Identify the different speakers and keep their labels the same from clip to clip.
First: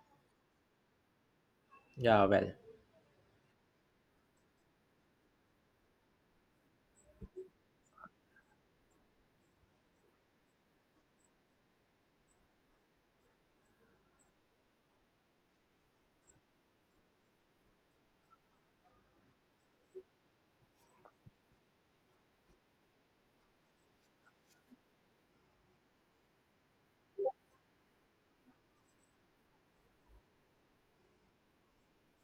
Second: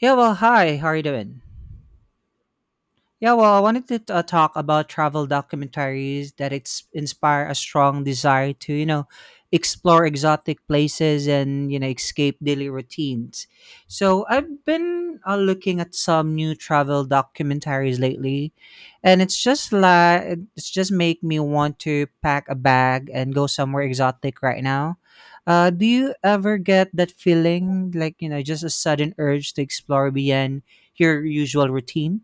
Speaker 1: Yeah, well, hi. How are you doing?
Speaker 2: Yeah, well,
Speaker 1: Yeah, well, I wanted to talk about travel documentaries that inspire a strong desire to, you know, explore exotic places and, you know, escape daily routines. So I've been looking at some new travel documentaries lately, and it's just like it's just make me want to pack a bag and go somewhere exotic right now. Do you ever get that feeling, like you know, just a sudden urge to explore beyond your usual routine?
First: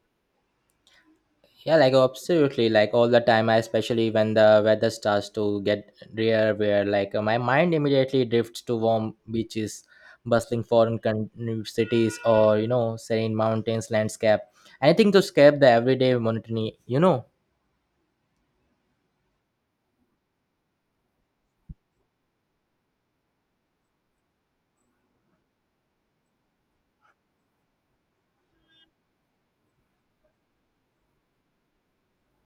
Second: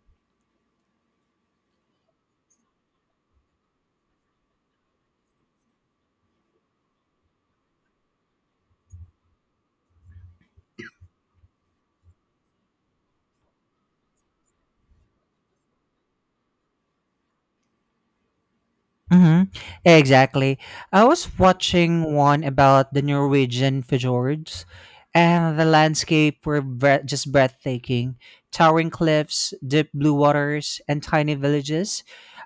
Speaker 2: yeah, like absolutely, like all the time, I especially when the weather starts to get drear, where my mind immediately drifts to warm beaches, bustling new cities, or you know, serene mountains landscape, anything to escape the everyday monotony.
Speaker 1: Mm-hmm. Exactly. I was watching one about the Norwegian fjords, and the landscape were just breathtaking, towering cliffs, deep blue waters, and tiny villages,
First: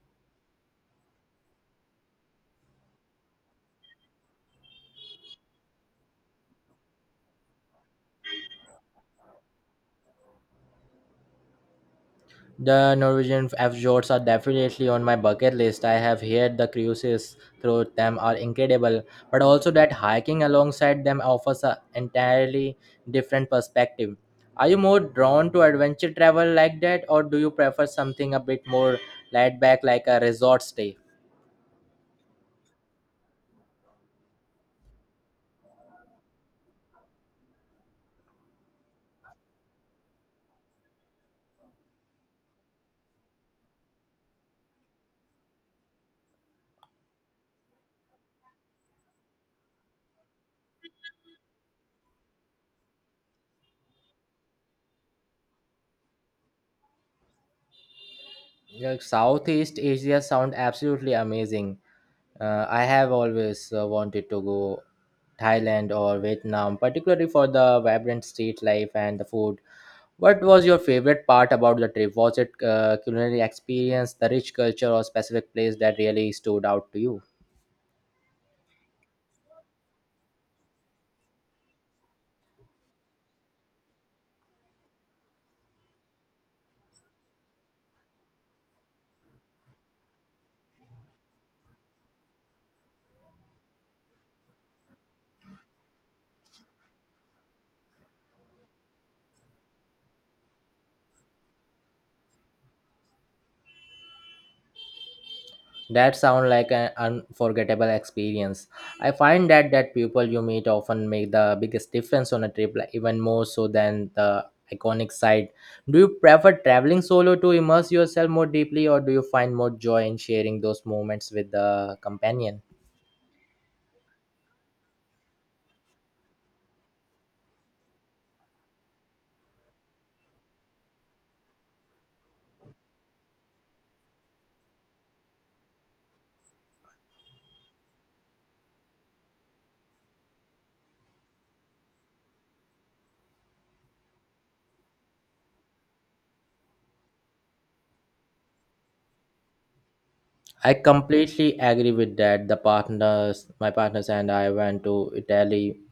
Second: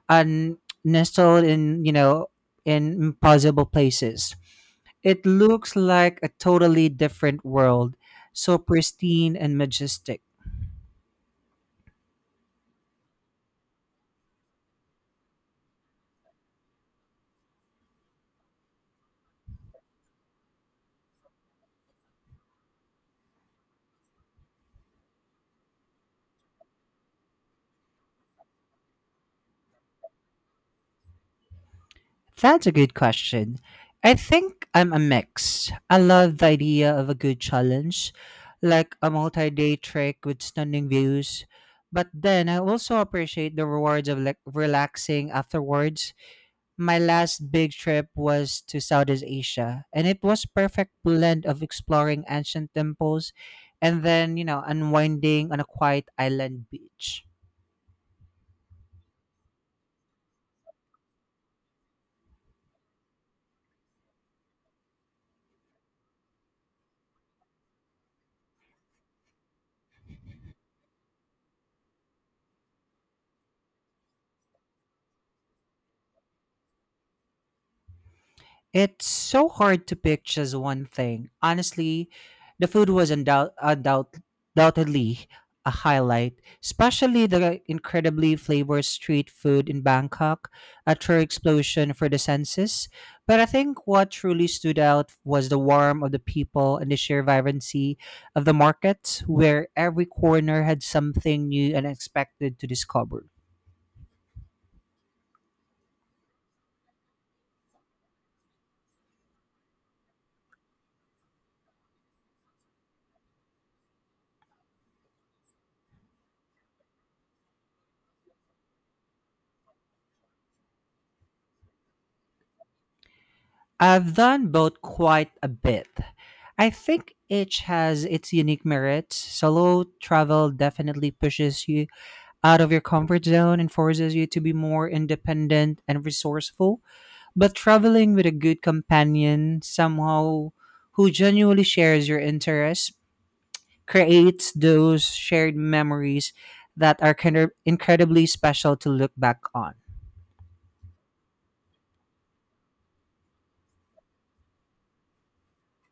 Speaker 1: and nestled in, you know, in impossible places. It looks like a totally different world, so pristine and majestic.
Speaker 2: The Norwegian fjords are definitely on my bucket list. I have heard the cruises through them are incredible, but also that hiking alongside them offers an entirely different perspective. Are you more drawn to adventure travel like that, or do you prefer something a bit more laid back like a resort stay?
Speaker 1: That's a good question. I think I'm a mix. I love the idea of a good challenge, like a multi day trek with stunning views. But then I also appreciate the rewards of like relaxing afterwards. My last big trip was to Southeast Asia, and it was perfect blend of exploring ancient temples and then, you know, unwinding on a quiet island beach.
Speaker 2: Like, Southeast Asia sound absolutely amazing. I have always wanted to go Thailand or Vietnam, particularly for the vibrant street life and the food. What was your favorite part about the trip? Was it culinary experience, the rich culture, or specific place that really stood out to you?
Speaker 1: It's so hard to pick just one thing. Honestly, the food was undoubtedly a highlight, especially the incredibly flavored street food in Bangkok, a true explosion for the senses. But I think what truly stood out was the warmth of the people and the sheer vibrancy of the markets, where every corner had something new and unexpected to discover.
Speaker 2: That sounds like an unforgettable experience. I find that people you meet often make the biggest difference on a trip, like even more so than the iconic site. Do you prefer traveling solo to immerse yourself more deeply, or do you find more joy in sharing those moments with the companion?
Speaker 1: I've done both quite a bit. I think each has its unique merits. Solo travel definitely pushes you out of your comfort zone and forces you to be more independent and resourceful. But traveling with a good companion, somehow who genuinely shares your interests, creates those shared memories that are kind of incredibly special to look back on.
Speaker 2: I completely agree with that. My partners and I went to Italy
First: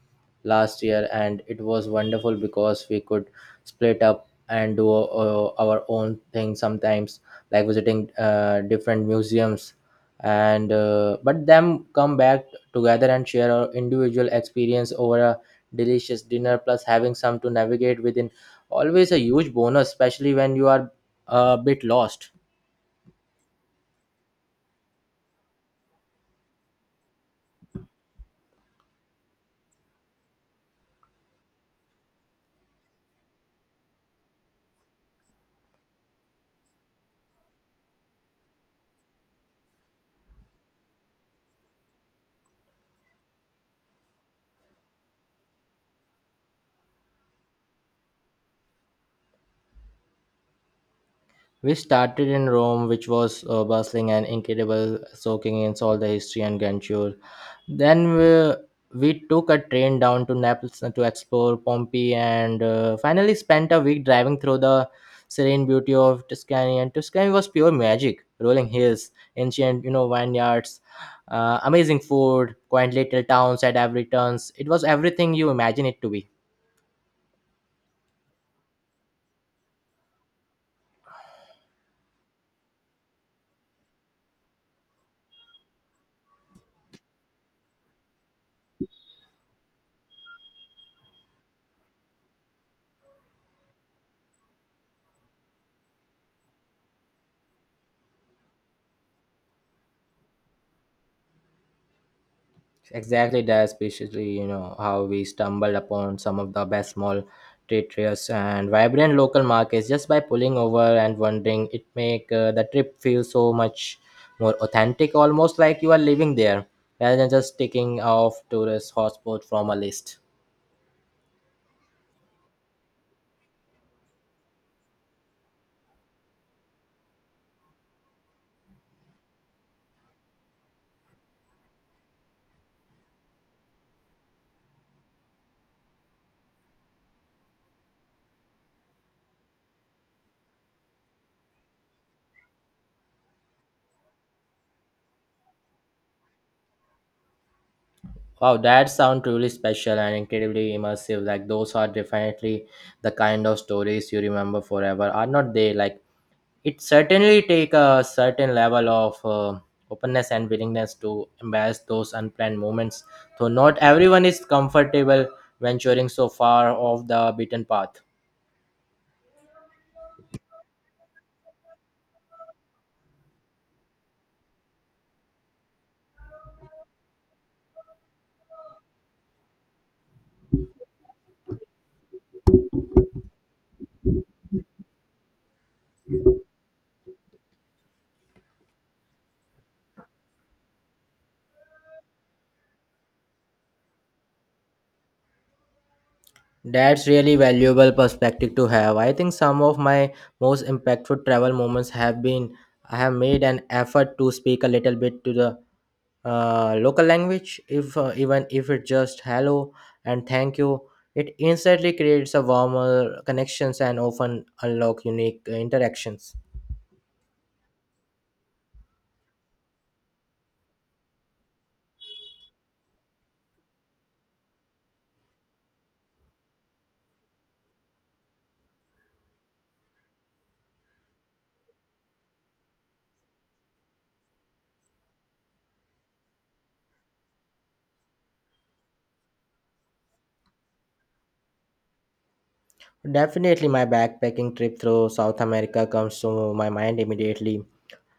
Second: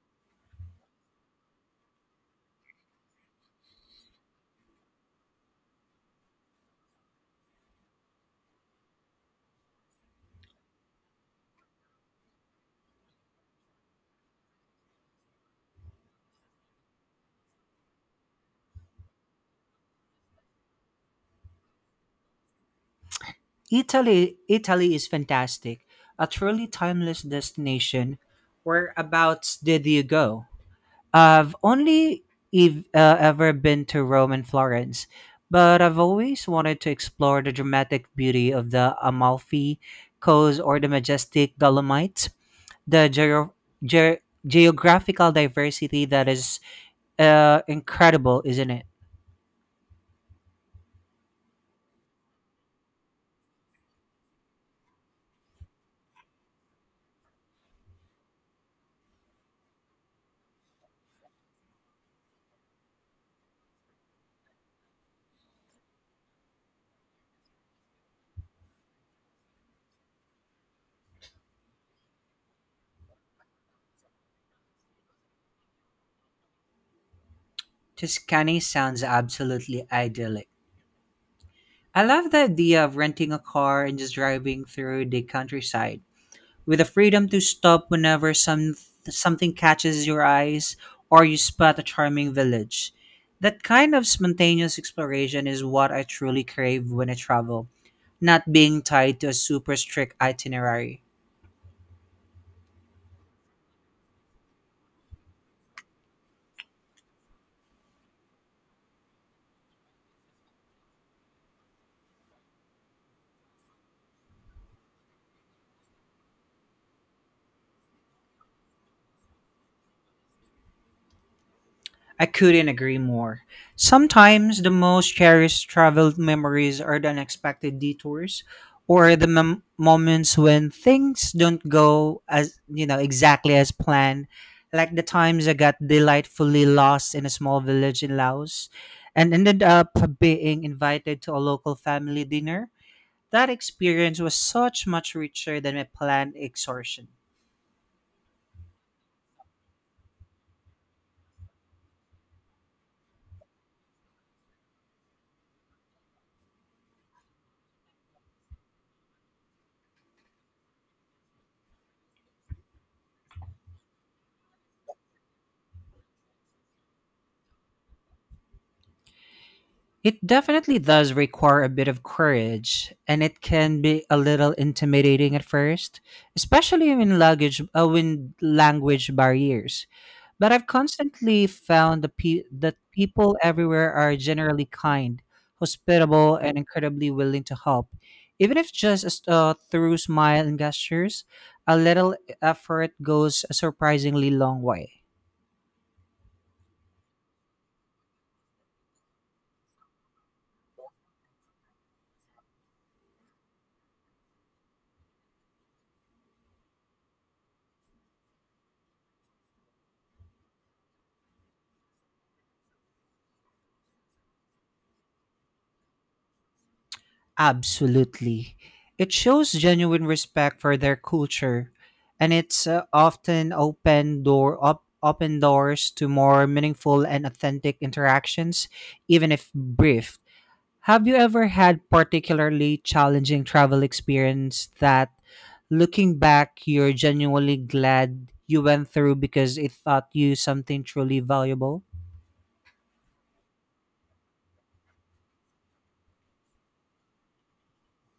Speaker 2: last year, and it was wonderful because we could split up and do our own thing sometimes, like visiting different museums, and but them come back together and share our individual experience over a delicious dinner, plus having some to navigate within. Always a huge bonus, especially when you are a bit lost.
Speaker 1: Italy is fantastic. A truly timeless destination. Whereabouts did you go? I've only ever been to Rome and Florence, but I've always wanted to explore the dramatic beauty of the Amalfi Coast or the majestic Dolomites. The ge- geographical diversity that is incredible, isn't it?
Speaker 2: We started in Rome, which was bustling and incredible, soaking in all the history and grandeur. Then we took a train down to Naples to explore Pompeii and finally spent a week driving through the serene beauty of Tuscany. And Tuscany was pure magic, rolling hills, ancient you know vineyards, amazing food, quaint little towns at every turns. It was everything you imagine it to be.
Speaker 1: Tuscany sounds absolutely idyllic. I love the idea of renting a car and just driving through the countryside with the freedom to stop whenever something catches your eyes or you spot a charming village. That kind of spontaneous exploration is what I truly crave when I travel, not being tied to a super strict itinerary.
Speaker 2: Exactly that, especially you know how we stumbled upon some of the best small traitorous and vibrant local markets just by pulling over and wondering. It make the trip feel so much more authentic, almost like you are living there, rather than just ticking off tourist hotspot from a list.
Speaker 1: I couldn't agree more. Sometimes the most cherished travel memories are the unexpected detours or the moments when things don't go as, you know, exactly as planned, like the times I got delightfully lost in a small village in Laos and ended up being invited to a local family dinner. That experience was such much richer than my planned exhaustion.
Speaker 2: Wow, that sounds truly special and incredibly immersive. Like those are definitely the kind of stories you remember forever, are not they? Like it certainly take a certain level of openness and willingness to embrace those unplanned moments though not everyone is comfortable venturing so far off the beaten path.
Speaker 1: It definitely does require a bit of courage, and it can be a little intimidating at first, especially when luggage, when language barriers. But I've constantly found that people everywhere are generally kind, hospitable, and incredibly willing to help, even if just through smile and gestures. A little effort goes a surprisingly long way.
Speaker 2: That's really valuable perspective to have. I think some of my most impactful travel moments have been I have made an effort to speak a little bit to the local language, if even if it just hello and thank you, it instantly creates a warmer connections and often unlock unique interactions.
Speaker 1: Absolutely. It shows genuine respect for their culture, and it's often open doors to more meaningful and authentic interactions, even if brief. Have you ever had particularly challenging travel experience that looking back you're genuinely glad you went through because it taught you something truly valuable?
Speaker 2: Definitely, my backpacking trip through South America comes to my mind immediately.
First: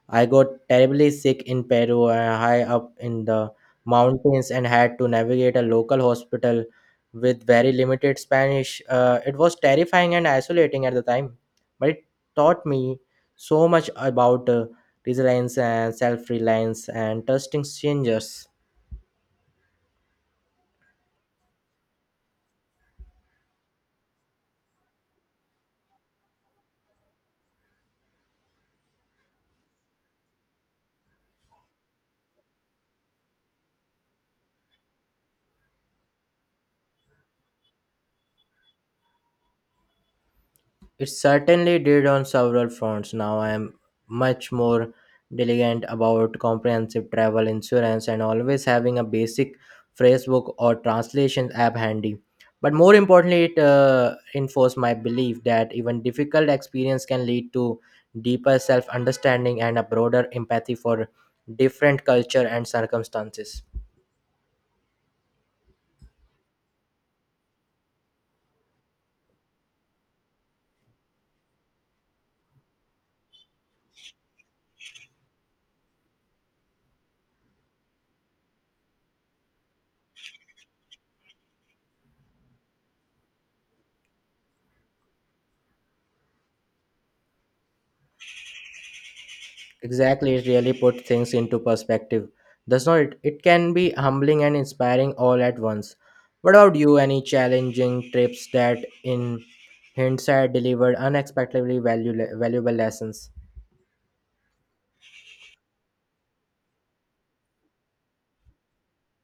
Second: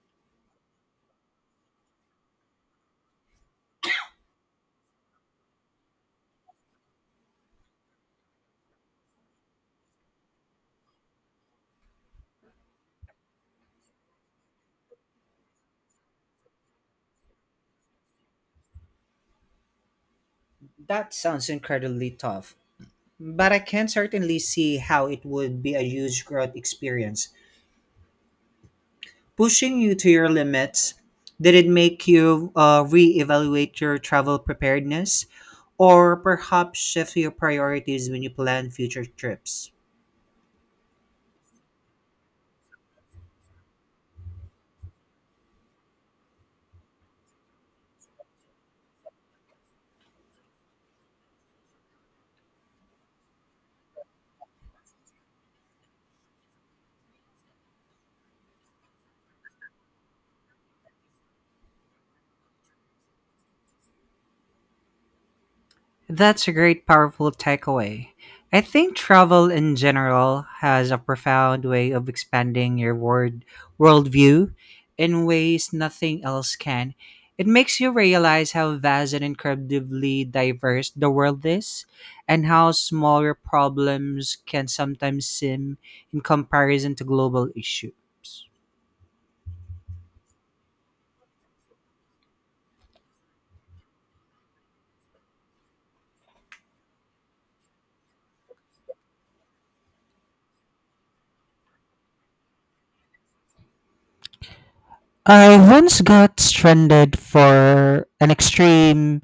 Speaker 2: I got terribly sick in Peru, high up in the mountains, and had to navigate a local hospital with very limited Spanish. It was terrifying and isolating at the time, but it taught me so much about resilience and self reliance and trusting strangers.
Speaker 1: That sounds incredibly tough, but I can certainly see how it would be a huge growth experience. Pushing you to your limits, did it make you reevaluate your travel preparedness or perhaps shift your priorities when you plan future trips?
Speaker 2: It certainly did on several fronts. Now I am much more diligent about comprehensive travel insurance and always having a basic phrasebook or translation app handy. But more importantly, it enforced my belief that even difficult experience can lead to deeper self understanding and a broader empathy for different culture and circumstances.
Speaker 1: That's a great, powerful takeaway. I think travel in general has a profound way of expanding your worldview in ways nothing else can. It makes you realize how vast and incredibly diverse the world is, and how small your problems can sometimes seem in comparison to global issues.
Speaker 2: Exactly, it really put things into perspective, does not it? It can be humbling and inspiring all at once. What about you? Any challenging trips that, in hindsight, delivered unexpectedly valuable lessons?
Speaker 1: I once got stranded for an extreme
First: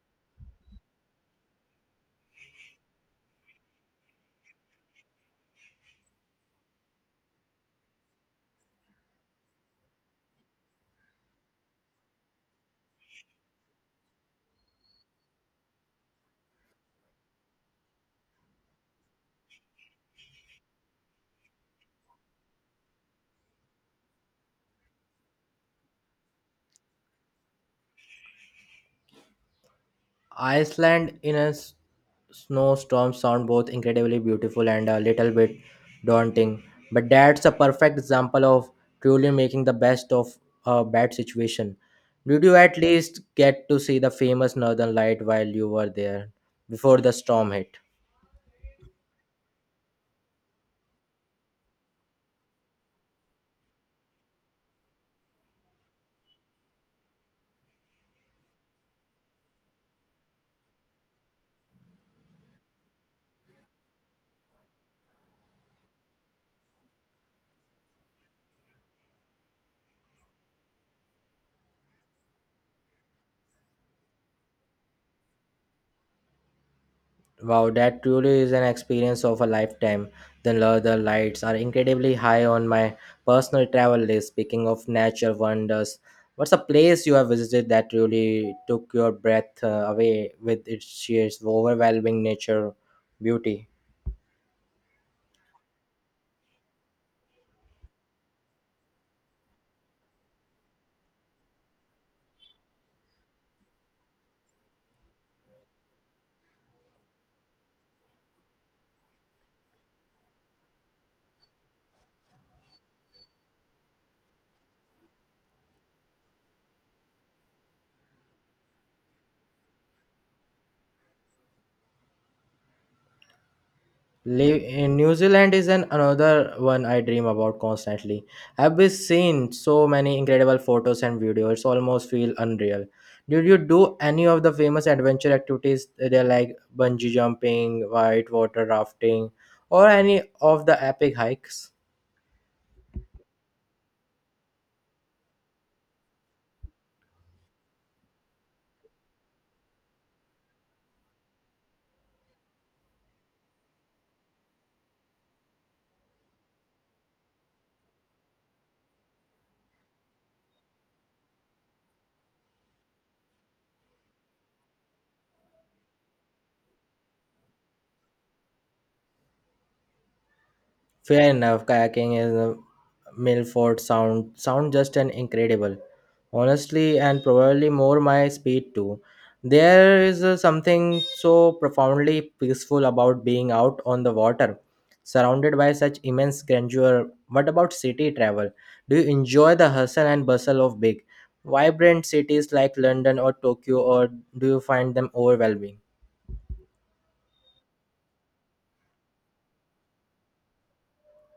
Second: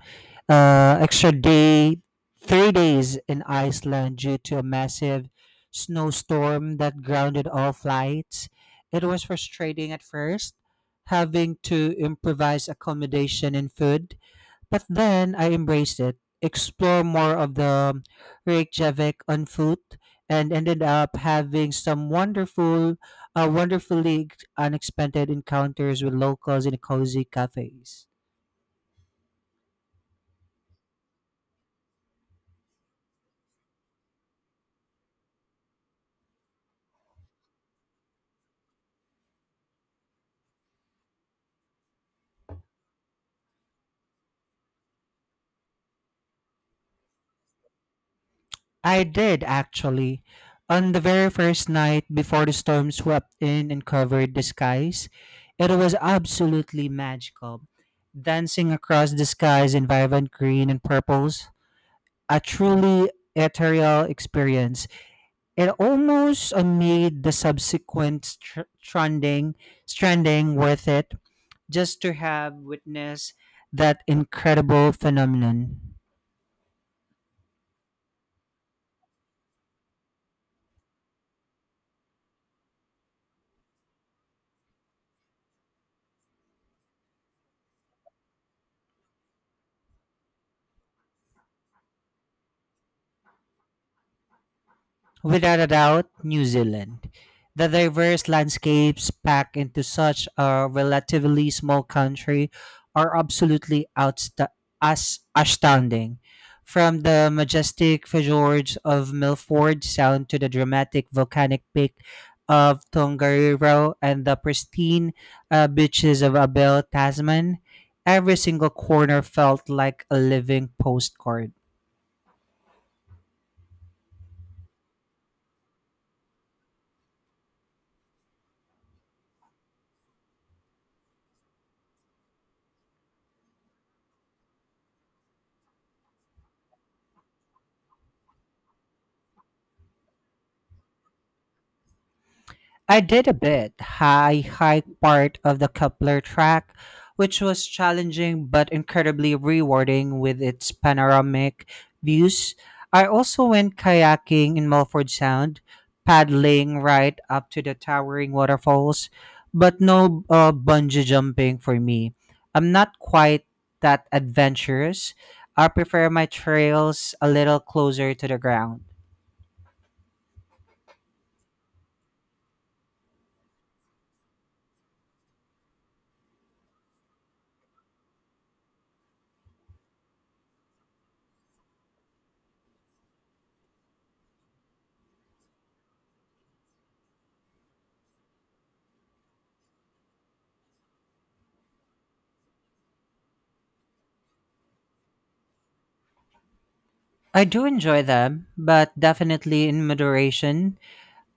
Speaker 1: extra day, 3 days in Iceland due to a massive snowstorm that grounded all flights. It was frustrating at first, having to improvise accommodation and food, but then I embraced it, explore more of the Reykjavik on foot, and ended up having some wonderfully unexpected encounters with locals in cozy cafes.
Speaker 2: Iceland in a snowstorm sound both incredibly beautiful and a little bit daunting, but that's a perfect example of truly making the best of a bad situation. Did you at least get to see the famous Northern Light while you were there before the storm hit?
Speaker 1: I did actually. On the very first night before the storm swept in and covered the skies, it was absolutely magical. Dancing across the skies in vibrant green and purples, a truly ethereal experience. It almost made the subsequent stranding worth it just to have witnessed that incredible phenomenon.
Speaker 2: Wow, that truly is an experience of a lifetime. The Northern lights are incredibly high on my personal travel list. Speaking of nature wonders, what's a place you have visited that really took your breath away with its sheer overwhelming nature beauty?
Speaker 1: Without a doubt, New Zealand. The diverse landscapes packed into such a relatively small country are absolutely astounding. From the majestic fjords of Milford Sound to the dramatic volcanic peak of Tongariro and the pristine beaches of Abel Tasman, every single corner felt like a living postcard.
Speaker 2: Live in New Zealand is an another one I dream about constantly. I've been seen so many incredible photos and videos. It's almost feel unreal. Did you do any of the famous adventure activities there like bungee jumping, white water rafting, or any of the epic hikes?
Speaker 1: I did a bit. I hiked part of the Kepler track, which was challenging but incredibly rewarding with its panoramic views. I also went kayaking in Milford Sound, paddling right up to the towering waterfalls, but no bungee jumping for me. I'm not quite that adventurous. I prefer my trails a little closer to the ground.
Speaker 2: Fair enough, kayaking in the Milford Sound sound just an incredible, honestly, and probably more my speed too. There is something so profoundly peaceful about being out on the water, surrounded by such immense grandeur. What about city travel? Do you enjoy the hustle and bustle of big, vibrant cities like London or Tokyo, or do you find them overwhelming?
Speaker 1: I do enjoy them, but definitely in moderation.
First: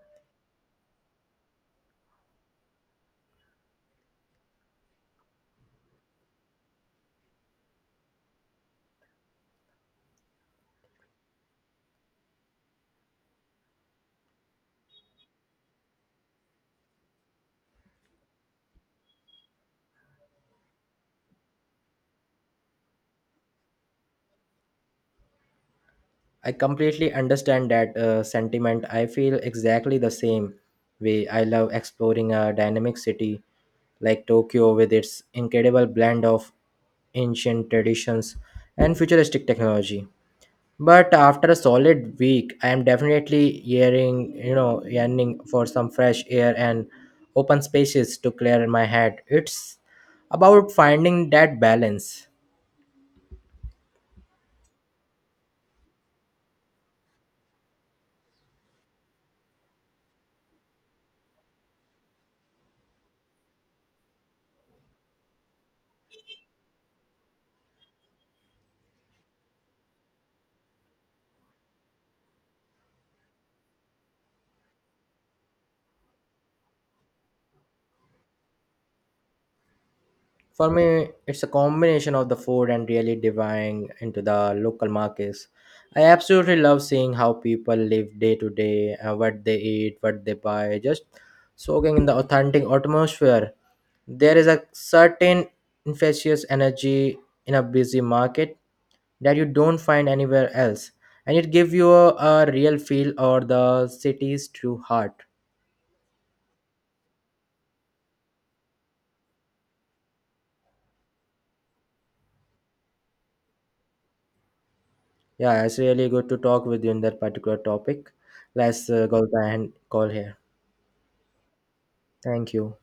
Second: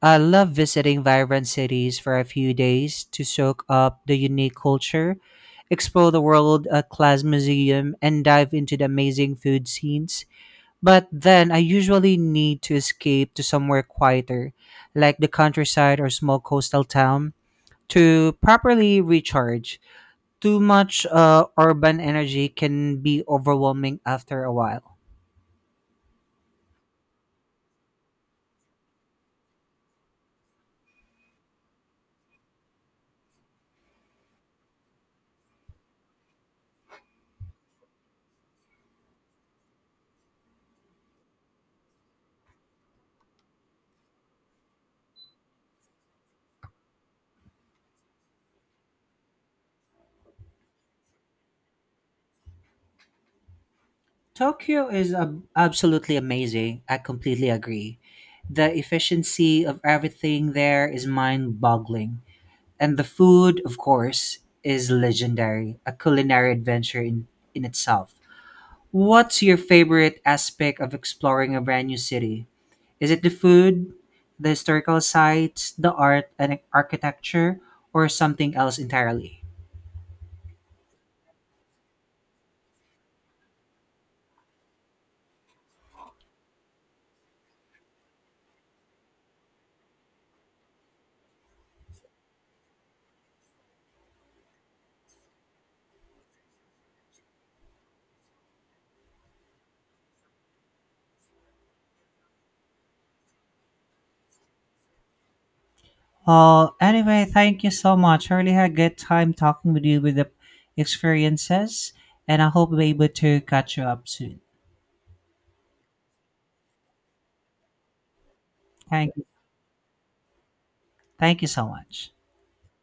Speaker 1: I love visiting vibrant cities for a few days to soak up the unique culture, explore the world class museum, and dive into the amazing food scenes. But then I usually need to escape to somewhere quieter, like the countryside or small coastal town, to properly recharge. Too much urban energy can be overwhelming after a while.
Speaker 2: I completely understand that sentiment. I feel exactly the same way. I love exploring a dynamic city like Tokyo with its incredible blend of ancient traditions and futuristic technology. But after a solid week, I am definitely yearning for some fresh air and open spaces to clear my head. It's about finding that balance.
Speaker 1: Tokyo is absolutely amazing. I completely agree. The efficiency of everything there is mind boggling. And the food, of course, is legendary, a culinary adventure in itself. What's your favorite aspect of exploring a brand new city? Is it the food, the historical sites, the art and architecture, or something else entirely?
Speaker 2: For me, it's a combination of the food and really diving into the local markets. I absolutely love seeing how people live day to day, what they eat, what they buy, just soaking in the authentic atmosphere. There is a certain infectious energy in a busy market that you don't find anywhere else, and it gives you a real feel or the city's true heart.
Speaker 1: Anyway, thank you so much. I really had a good time talking with you with the experiences, and I hope we're able to catch you up soon.
Speaker 2: Yeah, it's really good to talk with you in that particular topic. Let's
Speaker 1: Thank you.
Speaker 2: go ahead and call here.
Speaker 1: Thank you so much.
Speaker 2: Thank you.